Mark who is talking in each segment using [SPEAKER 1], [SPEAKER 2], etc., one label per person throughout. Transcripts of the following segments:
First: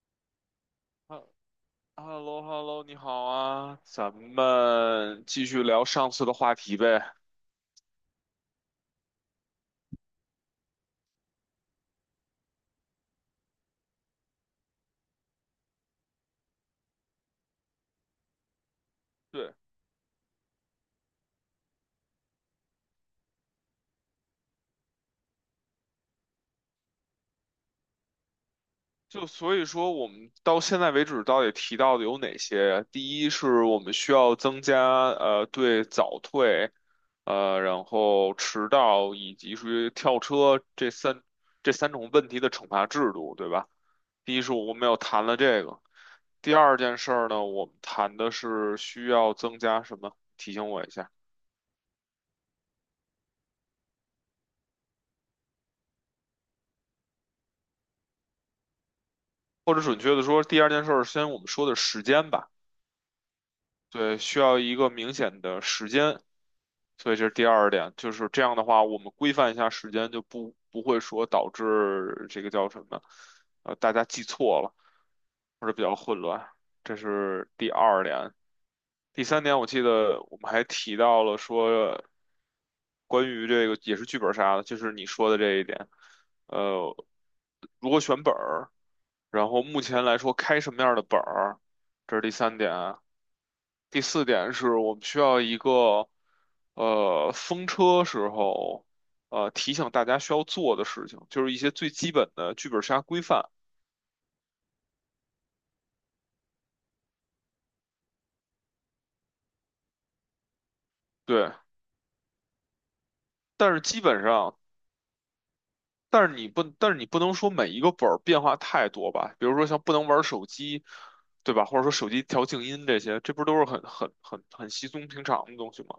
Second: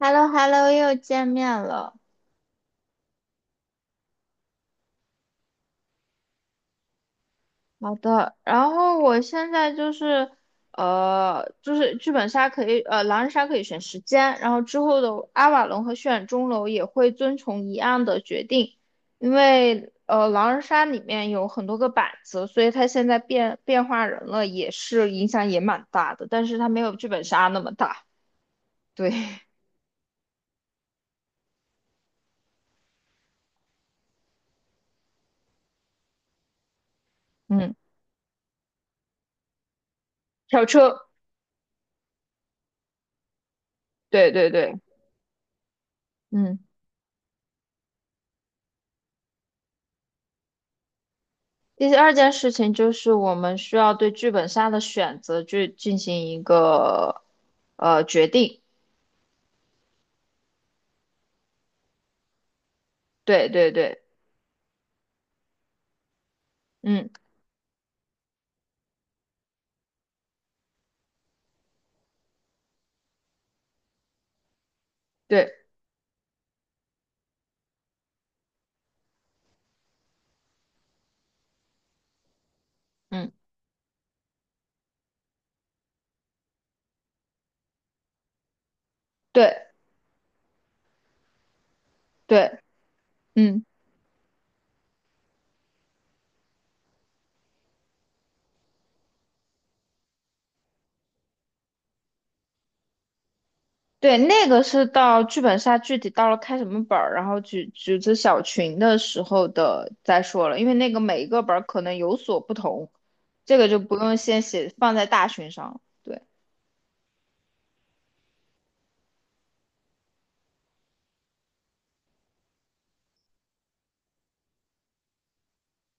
[SPEAKER 1] h e l l o h e l l o 又
[SPEAKER 2] 哈
[SPEAKER 1] 见面了。
[SPEAKER 2] h e l l 你好啊，咱们继续聊上次的话题呗。
[SPEAKER 1] 好的，然后我现在就是，就是剧本杀可以，狼人杀可以选时间，然后之后的阿瓦隆和血染钟楼也会遵从一样的决定，因
[SPEAKER 2] 对，
[SPEAKER 1] 为狼人杀里面有很多个板子，所以它现在变化人了，也是影响也蛮大的，但是它没有剧本杀那么大。对，
[SPEAKER 2] 就所以说，我们到现在为止到底提到的有哪些？第一是我们需要增加对早退，
[SPEAKER 1] 嗯，
[SPEAKER 2] 然后迟到以及属于跳车
[SPEAKER 1] 跳
[SPEAKER 2] 这
[SPEAKER 1] 车，
[SPEAKER 2] 三这三种问题的惩罚制度，对吧？
[SPEAKER 1] 对
[SPEAKER 2] 第一
[SPEAKER 1] 对
[SPEAKER 2] 是
[SPEAKER 1] 对，
[SPEAKER 2] 我们有谈了这个，第
[SPEAKER 1] 嗯。
[SPEAKER 2] 二件事儿呢，我们谈的是需要增加什么？提醒我一下。
[SPEAKER 1] 第二件事情就是我们需要对剧本杀的选择去进行一个决定。
[SPEAKER 2] 或者准确的说，第二件事儿，先我们说的时间吧。
[SPEAKER 1] 对对对，
[SPEAKER 2] 对，需要一个明显的时间，
[SPEAKER 1] 嗯，
[SPEAKER 2] 所以这是第二点。就是这样的话，我们规范一下时间，就不会说导致这个叫什么，大家记错了
[SPEAKER 1] 对，
[SPEAKER 2] 或者比较混乱。这是第二点。第三点，我记得我们还提到了说，关
[SPEAKER 1] 嗯，
[SPEAKER 2] 于这个也是剧本杀的，就是你说的这一点。呃，如果选本儿。然
[SPEAKER 1] 对
[SPEAKER 2] 后目前来说，开什么样的本儿，这是第三
[SPEAKER 1] 对，
[SPEAKER 2] 点。
[SPEAKER 1] 嗯，
[SPEAKER 2] 第四点是我们需要一个，风车时候，提醒大家需要做的事情，就是一些最基本的剧本杀规范。
[SPEAKER 1] 对，那个是到剧本杀具体到了开什么本儿，然后组织小群的时候的再说了，因为那个每一个
[SPEAKER 2] 对，
[SPEAKER 1] 本儿可能有所不同，这个
[SPEAKER 2] 但
[SPEAKER 1] 就
[SPEAKER 2] 是
[SPEAKER 1] 不
[SPEAKER 2] 基
[SPEAKER 1] 用
[SPEAKER 2] 本
[SPEAKER 1] 先
[SPEAKER 2] 上，
[SPEAKER 1] 写放在大群上了。对。
[SPEAKER 2] 但是你不能说每一个本儿变化太多吧？比如说像不能玩手机，对吧？或者说手机调静音这些，这不都是很稀松平常的东西吗？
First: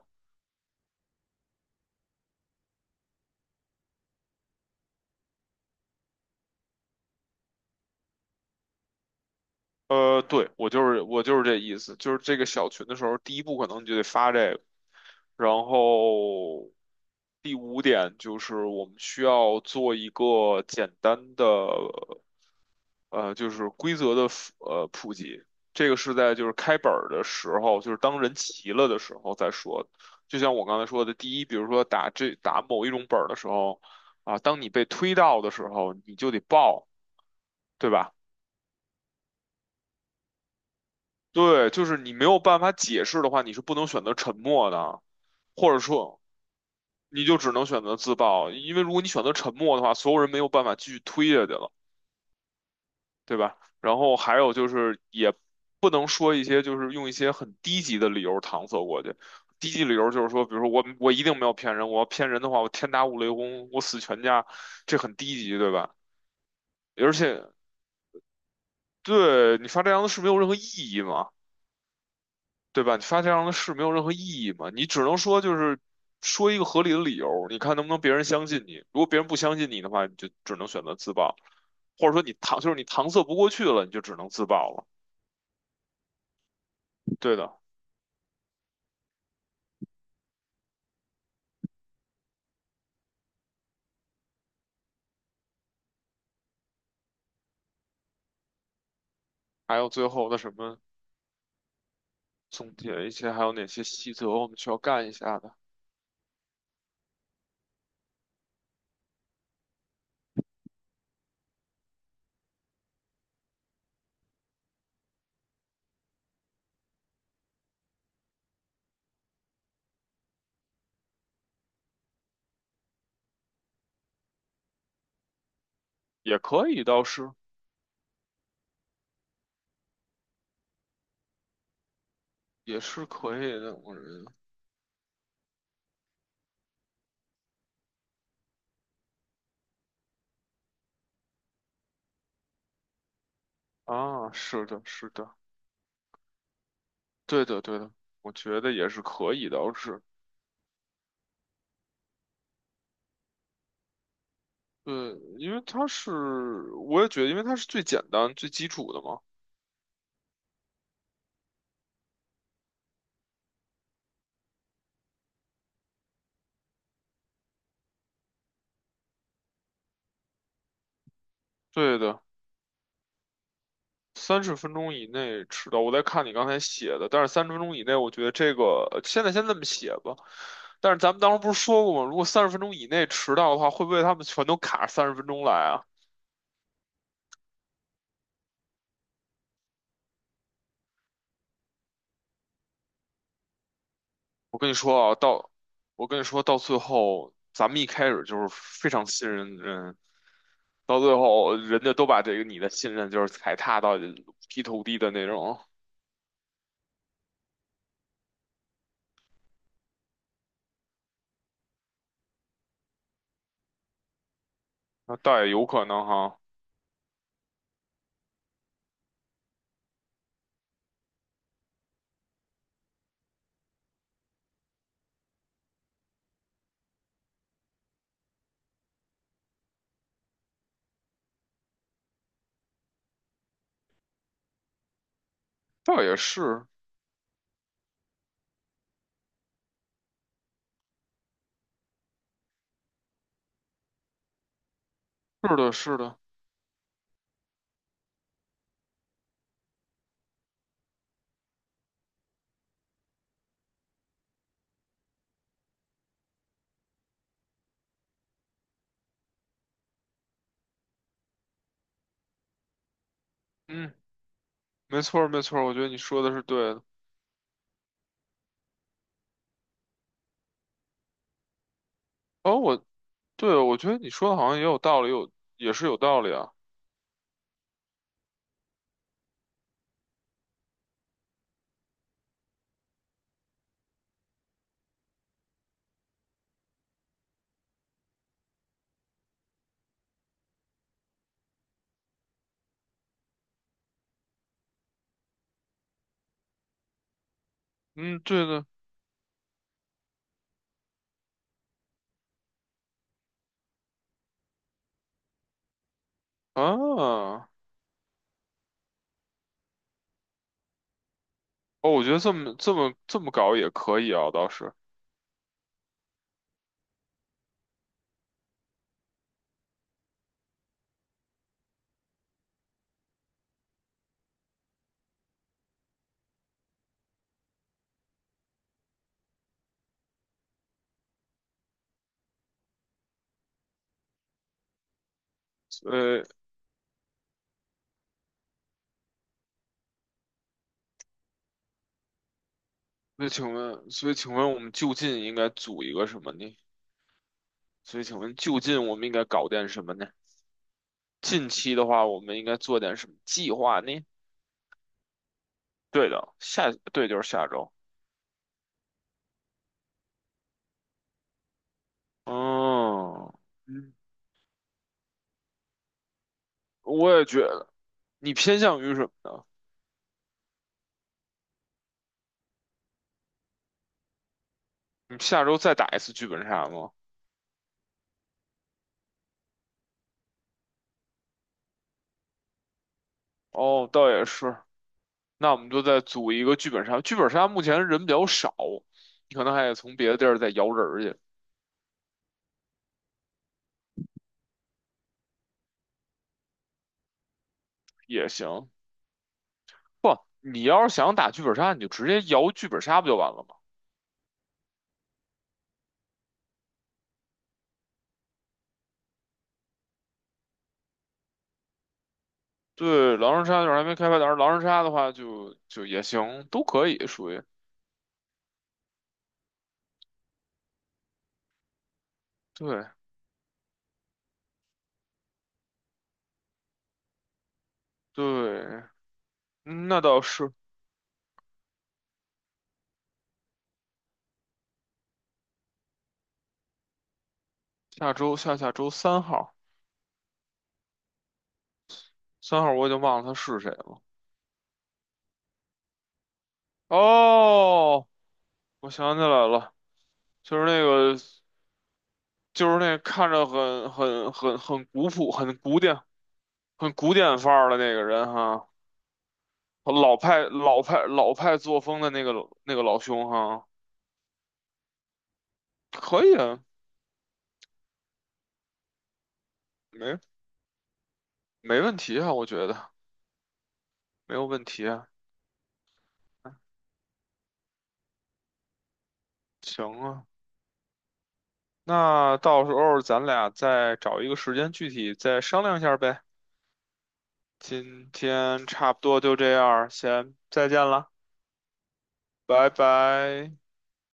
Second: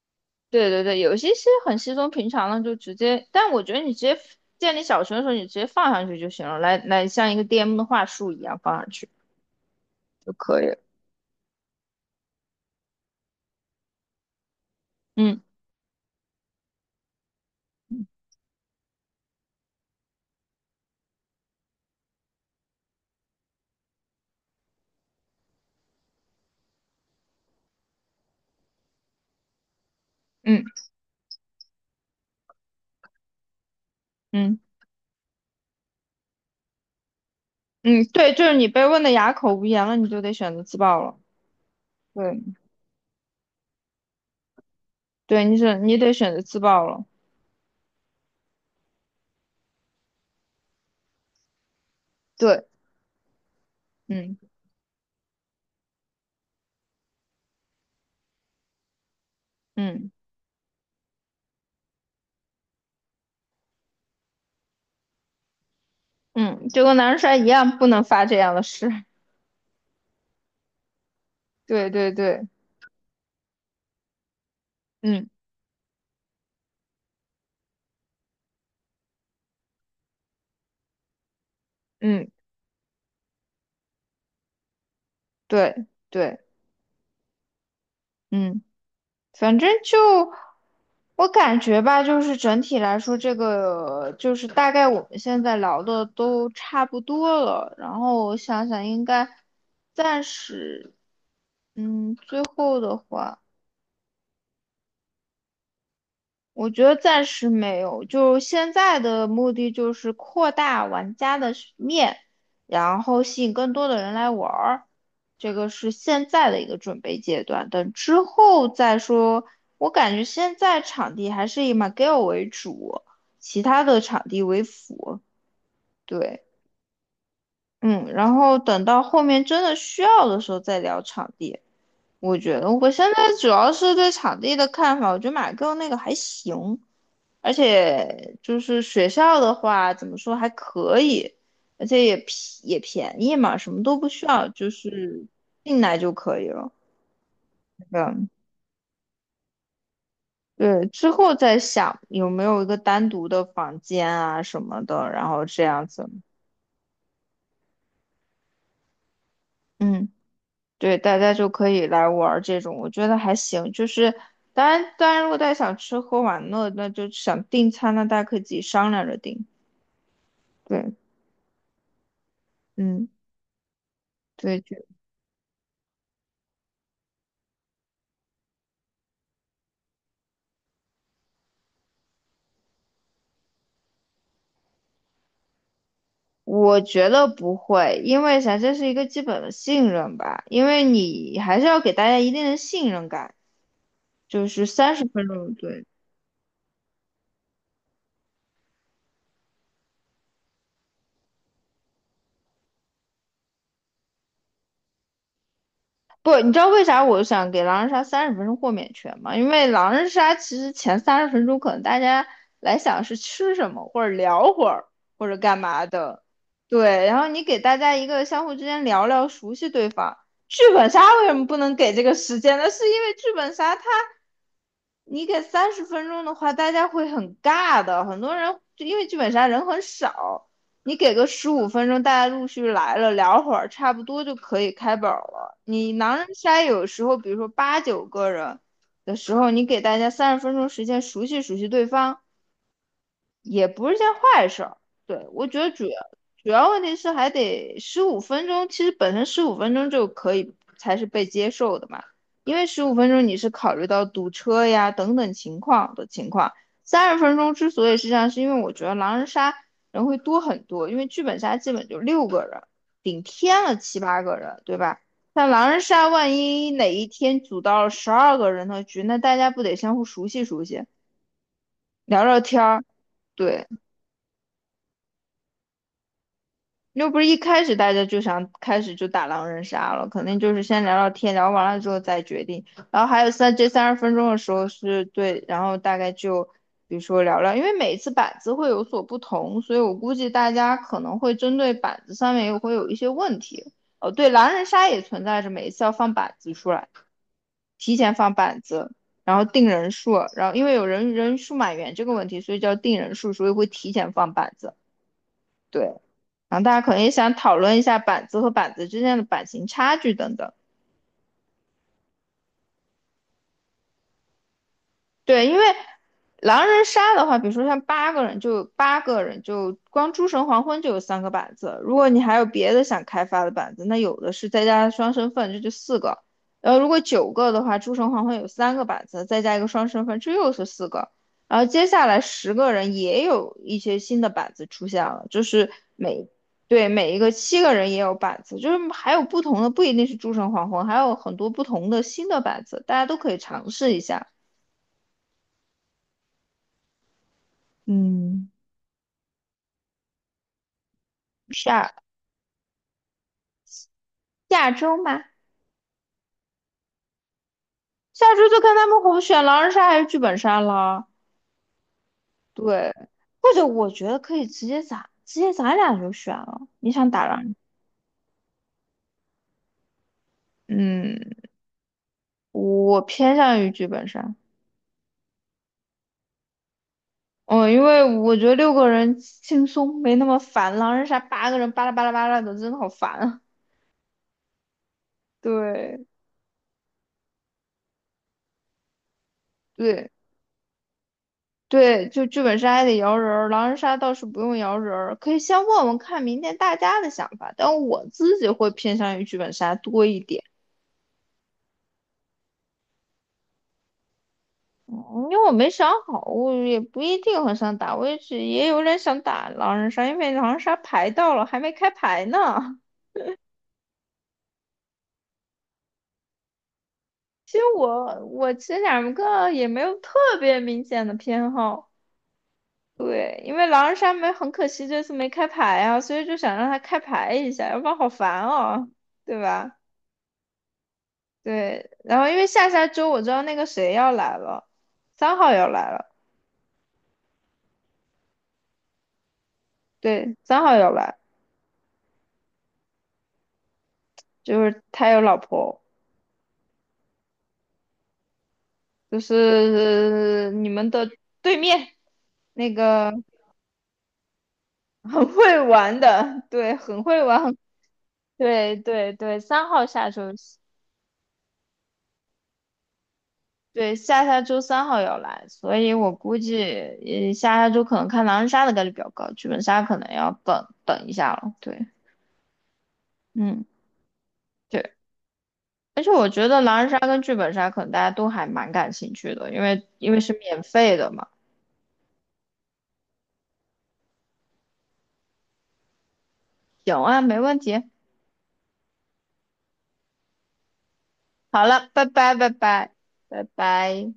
[SPEAKER 1] 对对对，有些是很稀松平常的，就直接。但我觉得你直接建立小程的时候，你直接放上去就行了，像一个 DM 的话术一样放上去就
[SPEAKER 2] 对，
[SPEAKER 1] 可以
[SPEAKER 2] 我
[SPEAKER 1] 了。
[SPEAKER 2] 就是我就是这意思，就是这个小群的时候，第一步可能你就得发这个，
[SPEAKER 1] 嗯
[SPEAKER 2] 然后第五点就是我们需要做一个简单的就是规则的普及，这个是在就是开本儿的时候，就是当人齐了的时候再说。就像我
[SPEAKER 1] 嗯
[SPEAKER 2] 刚才说的，第一，比如说打某一种本儿的时候，啊，
[SPEAKER 1] 嗯
[SPEAKER 2] 当你被推到的时候，你就得报，对
[SPEAKER 1] 嗯，
[SPEAKER 2] 吧？
[SPEAKER 1] 对，就是你被问的哑口无言了，你就得选择自爆了。
[SPEAKER 2] 对，就是你没有
[SPEAKER 1] 对
[SPEAKER 2] 办法解释的话，你是不能选择沉默的，
[SPEAKER 1] 对，
[SPEAKER 2] 或者
[SPEAKER 1] 你得
[SPEAKER 2] 说
[SPEAKER 1] 选择自爆了。
[SPEAKER 2] 你就只能选择自爆，因为如果你选择沉默的话，所有人没有办法继续推下去了，
[SPEAKER 1] 对，
[SPEAKER 2] 对吧？然后还
[SPEAKER 1] 嗯
[SPEAKER 2] 有就是也不能说一些就是用一些很低级的理由搪塞过去，低级理由
[SPEAKER 1] 嗯
[SPEAKER 2] 就是说，比如说我一定没有骗人，我要骗人的话，我天打五雷轰，我死全家，这很低级，对吧？
[SPEAKER 1] 嗯，就跟男
[SPEAKER 2] 而
[SPEAKER 1] 人帅
[SPEAKER 2] 且
[SPEAKER 1] 一样，不能发这样的誓。
[SPEAKER 2] 对你发这样的是没有任何意义嘛。
[SPEAKER 1] 对对对，
[SPEAKER 2] 对吧？你发这样的誓没有任何意义嘛，你只能
[SPEAKER 1] 嗯
[SPEAKER 2] 说就是说一个合理的理由，你看能不能别人相信你。如果别人不相信你的话，你就只能选择自爆，或者说
[SPEAKER 1] 嗯，
[SPEAKER 2] 你搪塞不过去了，你就只能自爆了。
[SPEAKER 1] 对对，
[SPEAKER 2] 对的，
[SPEAKER 1] 嗯。反正就我感觉吧，就是整体来说，这个就是大概我们现在聊的都差不多了。然后我想想，应该
[SPEAKER 2] 还有最
[SPEAKER 1] 暂
[SPEAKER 2] 后的什么
[SPEAKER 1] 时，嗯，最
[SPEAKER 2] 总
[SPEAKER 1] 后的
[SPEAKER 2] 结一些，
[SPEAKER 1] 话。
[SPEAKER 2] 还有哪些细则我们需要干一下的，
[SPEAKER 1] 我觉得暂时没有，就现在的目的就是扩大玩家的是面，然后吸引更多的人来玩儿，这个是现在的一个准备阶段。等之后再说，我感觉现在场地还是以 McGill 为主，其他的场地为辅。
[SPEAKER 2] 也
[SPEAKER 1] 对，
[SPEAKER 2] 可以，倒是
[SPEAKER 1] 嗯，然后等到后面真的需要的时候再聊场地。我觉得
[SPEAKER 2] 也
[SPEAKER 1] 我
[SPEAKER 2] 是
[SPEAKER 1] 现在
[SPEAKER 2] 可
[SPEAKER 1] 主
[SPEAKER 2] 以
[SPEAKER 1] 要
[SPEAKER 2] 的，我
[SPEAKER 1] 是对
[SPEAKER 2] 认为
[SPEAKER 1] 场地的看法，我觉得 McGill 那个还行。而且就是学校的话，怎么说还可以，而且也便宜嘛，什么都不需
[SPEAKER 2] 啊，
[SPEAKER 1] 要，
[SPEAKER 2] 是
[SPEAKER 1] 就
[SPEAKER 2] 的，是
[SPEAKER 1] 是
[SPEAKER 2] 的，
[SPEAKER 1] 进来就可以了。
[SPEAKER 2] 对的，对的，
[SPEAKER 1] 嗯，
[SPEAKER 2] 我觉得也是可以的，倒是。
[SPEAKER 1] 对，之后再想有没有一个单独的房间啊什么的，
[SPEAKER 2] 对，
[SPEAKER 1] 然后
[SPEAKER 2] 因为
[SPEAKER 1] 这样
[SPEAKER 2] 它
[SPEAKER 1] 子，
[SPEAKER 2] 是，我也觉得，因为它是最简单、最基础的嘛。
[SPEAKER 1] 嗯，对，大家就可以来玩儿这种，我觉得还行。就是当然，当然，如果大家想吃喝玩乐，那就想订餐，那大家可以自己商量着订。对，
[SPEAKER 2] 对的，
[SPEAKER 1] 嗯，
[SPEAKER 2] 三十
[SPEAKER 1] 对。
[SPEAKER 2] 分
[SPEAKER 1] 就
[SPEAKER 2] 钟以内迟到。我在看你刚才写的，但是三十分钟以内，我觉得这个现在先这么写吧。但是咱们当时不是说过吗？如果三十分钟以内迟到的话，会不会他们全都卡三十分钟来啊？
[SPEAKER 1] 我觉得不会，因为啥，这是一个基本的信任吧，因为你还是要给大家一定的信任感，就
[SPEAKER 2] 我
[SPEAKER 1] 是
[SPEAKER 2] 跟你
[SPEAKER 1] 三十
[SPEAKER 2] 说啊，
[SPEAKER 1] 分
[SPEAKER 2] 到
[SPEAKER 1] 钟，对，
[SPEAKER 2] 我跟你说到最后，咱们一开始就是非常信任人，到最后人家都把这个你的信任就是踩踏到劈头地的那种，
[SPEAKER 1] 不，你知道为啥我想给狼人杀三十分钟豁免权吗？因为狼人杀其实前三十分钟可能大家来想是吃什么，或者聊会儿，
[SPEAKER 2] 那
[SPEAKER 1] 或者
[SPEAKER 2] 倒也
[SPEAKER 1] 干
[SPEAKER 2] 有可
[SPEAKER 1] 嘛
[SPEAKER 2] 能
[SPEAKER 1] 的，
[SPEAKER 2] 哈，
[SPEAKER 1] 对，然后你给大家一个相互之间聊聊，熟悉对方。剧本杀为什么不能给这个时间呢？是因为剧本杀它你给三十分钟的话，大家会很尬的，很多人就因为剧本杀人很少，你给个十五分钟，大家陆续来了，聊会儿，差不多就可以开本了。你
[SPEAKER 2] 倒
[SPEAKER 1] 狼
[SPEAKER 2] 也
[SPEAKER 1] 人杀
[SPEAKER 2] 是，
[SPEAKER 1] 有时候，比如说八九个人的时候，你给大家三十分钟时间熟悉熟悉对方，也不是件坏事儿。对，我
[SPEAKER 2] 是
[SPEAKER 1] 觉得
[SPEAKER 2] 的，是的，
[SPEAKER 1] 主要问题是还得十五分钟，其实本身十五分钟就可以才是被接受的嘛，因为十五分钟你是考虑到堵车呀等等情况的情况。三十分钟之所以是这样，是因为我觉得狼人杀人会多很多，因为剧本杀基本就六个人，顶天了
[SPEAKER 2] 嗯，
[SPEAKER 1] 七八个人，对吧？
[SPEAKER 2] 没错儿，没
[SPEAKER 1] 那
[SPEAKER 2] 错儿，
[SPEAKER 1] 狼
[SPEAKER 2] 我觉
[SPEAKER 1] 人
[SPEAKER 2] 得你
[SPEAKER 1] 杀
[SPEAKER 2] 说的
[SPEAKER 1] 万
[SPEAKER 2] 是对
[SPEAKER 1] 一
[SPEAKER 2] 的。
[SPEAKER 1] 哪一天组到了十二个人的局，那大家不得相互熟悉熟悉，聊聊
[SPEAKER 2] 哦，
[SPEAKER 1] 天儿？
[SPEAKER 2] 我对，
[SPEAKER 1] 对，
[SPEAKER 2] 我觉得你说的好像也有道理，也是有道理啊。
[SPEAKER 1] 又不是一开始大家就想开始就打狼人杀了，肯定就是先聊聊天，聊完了之后再决定。然后还有这三十分钟的时候是对，然后大概就比如说聊聊，因为每次板子会有所不同，所以我估计大家可能会针对板子上面又会有一些问题。哦，对，狼人杀也存在着每一次要放板子出来，提前
[SPEAKER 2] 嗯，
[SPEAKER 1] 放
[SPEAKER 2] 对
[SPEAKER 1] 板
[SPEAKER 2] 的
[SPEAKER 1] 子，然后定人数，然后因为人数满员这个问题，所以叫定人数，所以会提前放板子。对，然后大家可能也
[SPEAKER 2] 啊。
[SPEAKER 1] 想讨论一下板子和板子之间的版型差距等等。
[SPEAKER 2] 哦，我觉得这么搞也可以啊，倒是。
[SPEAKER 1] 对，因为狼人杀的话，比如说像八个人就，八个人就光诸神黄昏就有三个板子。如果你还有别的想开发的板子，那有的是，再加上双身份，这就四个。然后如果九个的话，诸神黄昏有三个板子，再加一个双身份，这又是四个。然后接下来十个人也有一些新的板子出现了，就是
[SPEAKER 2] 呃，
[SPEAKER 1] 每对每一个七个人也有板子，就是还有不同的，不一定是诸神黄昏，还有很多不同的新的板子，大家都
[SPEAKER 2] 那
[SPEAKER 1] 可以
[SPEAKER 2] 请
[SPEAKER 1] 尝
[SPEAKER 2] 问，
[SPEAKER 1] 试一
[SPEAKER 2] 所以
[SPEAKER 1] 下。
[SPEAKER 2] 请问我们就近应该组一个什么呢？所以请问
[SPEAKER 1] 嗯。
[SPEAKER 2] 就近我们应该搞点什么呢？近期的
[SPEAKER 1] 下
[SPEAKER 2] 话，我们应该做点什么计划呢？
[SPEAKER 1] 下周吧，
[SPEAKER 2] 对的，对，就是下周。
[SPEAKER 1] 下周就看他们红选狼人杀还是剧本杀了。对，
[SPEAKER 2] 嗯，
[SPEAKER 1] 或者我
[SPEAKER 2] 嗯，
[SPEAKER 1] 觉得可以直接咱俩就选了。你想
[SPEAKER 2] 我
[SPEAKER 1] 打
[SPEAKER 2] 也觉
[SPEAKER 1] 狼人，
[SPEAKER 2] 得。你偏向于什么呢？
[SPEAKER 1] 嗯，我偏向于剧本杀。
[SPEAKER 2] 你下周再打一次剧本杀吗？
[SPEAKER 1] 嗯，因为我觉得六个人轻松，没那么烦。狼人杀八个人巴拉巴拉巴拉的，真的好烦啊。
[SPEAKER 2] 哦，倒也是。那我们就
[SPEAKER 1] 对
[SPEAKER 2] 再组一个剧本杀。剧本杀目前人比较少，你可能还得从别
[SPEAKER 1] 对
[SPEAKER 2] 的地儿再摇人儿去
[SPEAKER 1] 对，就剧本杀还得摇人儿，狼人杀倒是不用摇人儿，可以先问问看明天大家的想法。但我
[SPEAKER 2] 也
[SPEAKER 1] 自己
[SPEAKER 2] 行。
[SPEAKER 1] 会偏向于剧本杀多
[SPEAKER 2] 不，
[SPEAKER 1] 一点。
[SPEAKER 2] 你要是想打剧本杀，你就直接摇剧本杀不就完了吗？
[SPEAKER 1] 嗯，因为我没想好，我也不一定很想打，我也只也有点想打狼人杀，因为狼人杀牌到了还没开牌呢。
[SPEAKER 2] 对，狼人杀就是还没开发，但是狼人杀的话就也行，都可以属于。
[SPEAKER 1] 其实我其实两个也没有特别明显的偏好，
[SPEAKER 2] 对
[SPEAKER 1] 对，因为狼人杀没，很可惜这次没开牌啊，所以就想让他开牌一下，要不然好烦
[SPEAKER 2] 对，
[SPEAKER 1] 哦，对吧？
[SPEAKER 2] 嗯那倒是。
[SPEAKER 1] 对，然后因为下下周我知道那个谁要来了，三号要来了，
[SPEAKER 2] 下周下下周三号，
[SPEAKER 1] 对，三号要来，
[SPEAKER 2] 三号我已经忘了他是谁了。
[SPEAKER 1] 就是他有老婆。
[SPEAKER 2] 哦，我想
[SPEAKER 1] 就
[SPEAKER 2] 起来了，
[SPEAKER 1] 是
[SPEAKER 2] 就是
[SPEAKER 1] 你
[SPEAKER 2] 那
[SPEAKER 1] 们的
[SPEAKER 2] 个，
[SPEAKER 1] 对面
[SPEAKER 2] 就
[SPEAKER 1] 那
[SPEAKER 2] 是那
[SPEAKER 1] 个
[SPEAKER 2] 看着很古
[SPEAKER 1] 很
[SPEAKER 2] 朴、很
[SPEAKER 1] 会
[SPEAKER 2] 古
[SPEAKER 1] 玩
[SPEAKER 2] 典、
[SPEAKER 1] 的，对，
[SPEAKER 2] 很
[SPEAKER 1] 很
[SPEAKER 2] 古
[SPEAKER 1] 会
[SPEAKER 2] 典范
[SPEAKER 1] 玩，
[SPEAKER 2] 儿的那个人 哈，
[SPEAKER 1] 对对对，三号下
[SPEAKER 2] 老
[SPEAKER 1] 周，
[SPEAKER 2] 派老派老派作风的那个老兄哈，
[SPEAKER 1] 对，下下周三号要来，所以我
[SPEAKER 2] 可以
[SPEAKER 1] 估计
[SPEAKER 2] 啊，
[SPEAKER 1] 下下周可能看狼人杀的概率比较高，剧本杀可能
[SPEAKER 2] 没
[SPEAKER 1] 要等等一下了，
[SPEAKER 2] 没
[SPEAKER 1] 对，
[SPEAKER 2] 问题啊，我觉得
[SPEAKER 1] 嗯。
[SPEAKER 2] 没有问
[SPEAKER 1] 对，
[SPEAKER 2] 题啊，
[SPEAKER 1] 而且我觉得狼人杀跟剧本杀可能大家都还蛮感兴趣的，
[SPEAKER 2] 行
[SPEAKER 1] 因为
[SPEAKER 2] 啊，
[SPEAKER 1] 是免费的嘛。
[SPEAKER 2] 那到时候咱俩再找一个时间具体再商量一下呗。
[SPEAKER 1] 行啊，没问题。
[SPEAKER 2] 今天差不多就这样，先再见了，
[SPEAKER 1] 好了，拜拜，拜
[SPEAKER 2] 拜
[SPEAKER 1] 拜，拜
[SPEAKER 2] 拜。
[SPEAKER 1] 拜。